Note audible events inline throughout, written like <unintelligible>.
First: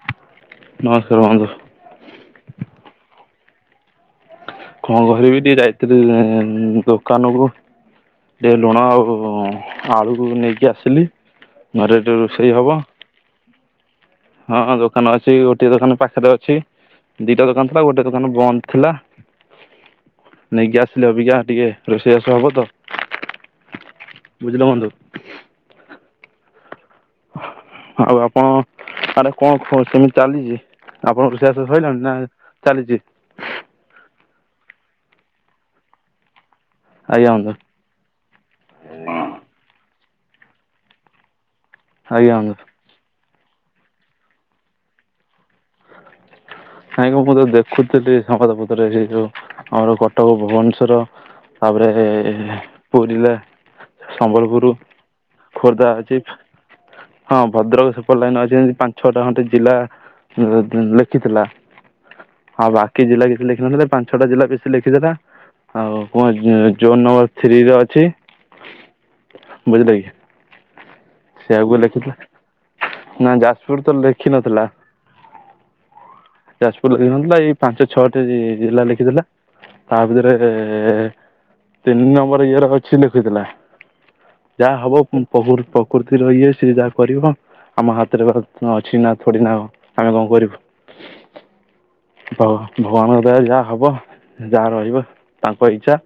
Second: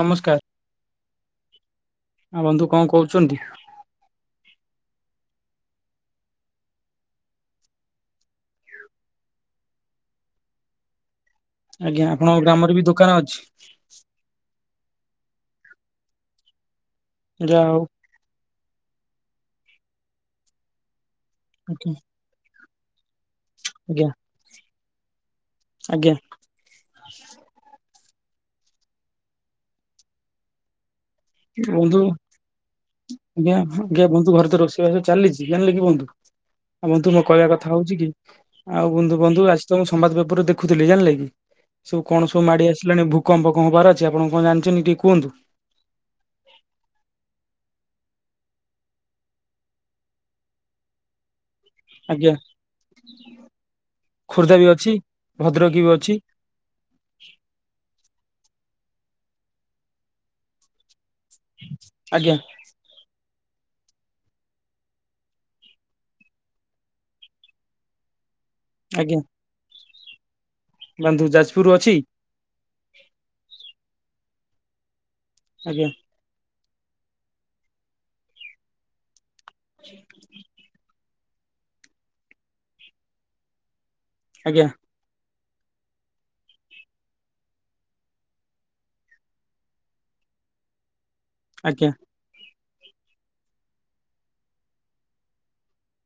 ନମସ୍କାର। ହ ବନ୍ଧୁ କଣ କହୁଛନ୍ତି? କଣ କରିବି ଟିକେ ଯାଇଥିଲି ଉ ଦୋକାନ କୁ। ଟିକେ ଲୁଣ ଆଉ ଆଳୁକୁ ନେଇକି ଆସିଲି ଘରେ ଆଜ୍ଞା ଟିକ ଆପଣଙ୍କ ରୋଷେଇ ଗ୍ରାମରେ ବି ହବ। ଦୋକାନ ଅଛି। ହଁ ଦୋକାନ ଅଛି ଗୋଟେ ଦୋକାନ ପାଖରେ ଅଛି ଦିଟା ଯାହା ଦୋକାନ ହଉ ଥିଲା ଗୋଟେ ଦୋକାନ ବନ୍ଦ ଥିଲା। ନେଇକି ଆସିଲି ଅବିକା ଟିକେ ରୋଷେଇ ବାସ ହବ ତ। ଆଜ୍ଞା। ବୁଝିଲେ ବନ୍ଧୁ। ଆଜ୍ଞା। ଆଉ ଆପଣ ଆରେ କଣ କଣ ସେମିତି ଚାଲିଛି ଆପଣଙ୍କ <unintelligible> ବନ୍ଧୁ ସଇଲାଣି ନା ଚାଲିଛି। ଆଜ୍ଞା ଆଜ୍ଞା ବନ୍ଧୁ ଘରେ ତ ରୋଷେଇବାସ ଚାଲିଛି ଜାଣିଲେ କି ବନ୍ଧୁ ଆଉ ବନ୍ଧୁ ମୋ କହିବା କଥା ହଉଚି କି ଆଉ ବନ୍ଧୁ ବନ୍ଧୁ ଆଜି ତ ମୁଁ ସମ୍ବାଦ ପେପରରେ ଦେଖୁଥିଲି ଜାଣିଲେ କି ସବୁ କଣ ଆଜ୍ଞା ସବୁ ବନ୍ଧୁ ମାଡି ଆସିଲ ତୁଲାଣି ଭୂକମ୍ପଣବାରଛି ଆପଣ କଣ ଜାଣିଛନ୍ତି ଟିକେ କୁହନ୍ତୁ? <inaudible> ନାଇଁ ମୁଁ ତ ଦେଖୁଥିଲି ସଂଙ୍କଦପତ୍ରରେ ସେ ଯୋଉ ଆମର କଟକ ଭୁବନେଶ୍ଵର ତାପରେ ଆଜ୍ଞା ପୁରିି ରେ ଖୋର୍ଦ୍ଧା ବି ସମ୍ବଲପୁର ଅଛି ଭଦ୍ରକ ବି ଖୋର୍ଦ୍ଧା ଅଛି। ହଁ ଭଦ୍ରକ ସୁପର ଲାଇନ ଅଛି ଯେମିତିପାଞ୍ଚ ଛଅଟା ଖଣ୍ଟେ ଜିଲ୍ଲା ଲେଖିଥିଲା। ଆଜ୍ଞା ହଉ ବା କି ଜିଲା କିଛି ଲେଖିିନଥିଲା ପାଞ୍ଚ ଛଅଟା ବେସି ଲେଖିଦେଲା। ଆଉ କଣ ଜୋନ୍ ନମ୍ବର ଥ୍ରୀରେ ଅଛି। ଆଜ୍ଞା। ବୁଝିଲେ କି। ବନ୍ଧୁ ସେ ଯାଜପୁର ଆଗକୁ ଅଛି ଲେଖିଥିଲା ନା ଯାଜପୁର ତ ଲେଖିନଥିଲା। ଆଜ୍ଞା। ଯାଜପୁର ଲେଖିିନଥିଲା ଏଇ ପାଞ୍ଚ ଛଅଟି ଯି ଜିଲ୍ଲା ଲେଖିଥିଲା। ତା ଭିତରେ ତିନି ନମ୍ବର ଇଏର ଅଛି ଲେଖୁଥିଲା। ଆଜ୍ଞା ଯାହା ହବ ପ <unintelligible> କୁର୍ତ୍ତିୀ ରଏ ସିଧା କରିବ ଆମ ହାତରେ ଅ ଅଛି ନା ଥଡି ନା ଆମେ କଣ କରିବୁ। ଆଜ୍ଞା। ବ ଭଗବାନଙ୍କ ଦୟା ଯାହା ହବ ଯାହା ରହିବ। ତାଙ୍କ ଇଚ୍ଛା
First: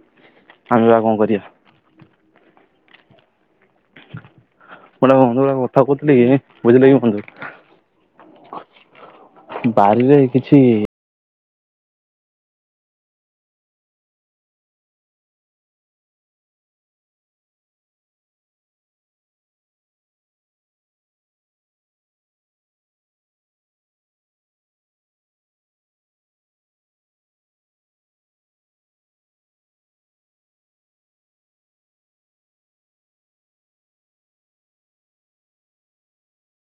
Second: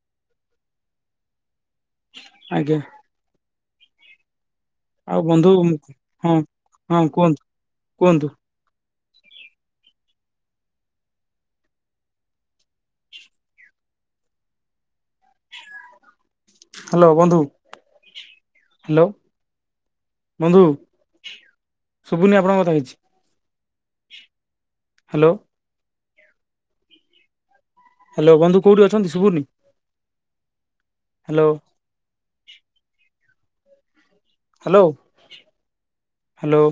ଆମେ ବା କଣ କରିବା। ଆଜ୍ଞା। ମୋଟେ ବନ୍ଧୁ ଗ କଥା କହୁଥିଲି ହଁ କି ବୁଝିଲେ କି ହଁ ବନ୍ଧୁ। କୁହନ୍ତୁ କୁହନ୍ତୁ ବାରିରେ କିଛି ହ୍ୟାଲୋ ବନ୍ଧୁ। ହାଲୋ ବନ୍ଧୁ ଶୁଭୁନି ଆପଣଙ୍କ କଥା କିଛି। ହାଲୋ। ହାଲୋ ବନ୍ଧୁ କୋଉଠି ଅଛନ୍ତି ସୁଭୁନି। ହାଲୋ। Hello hello.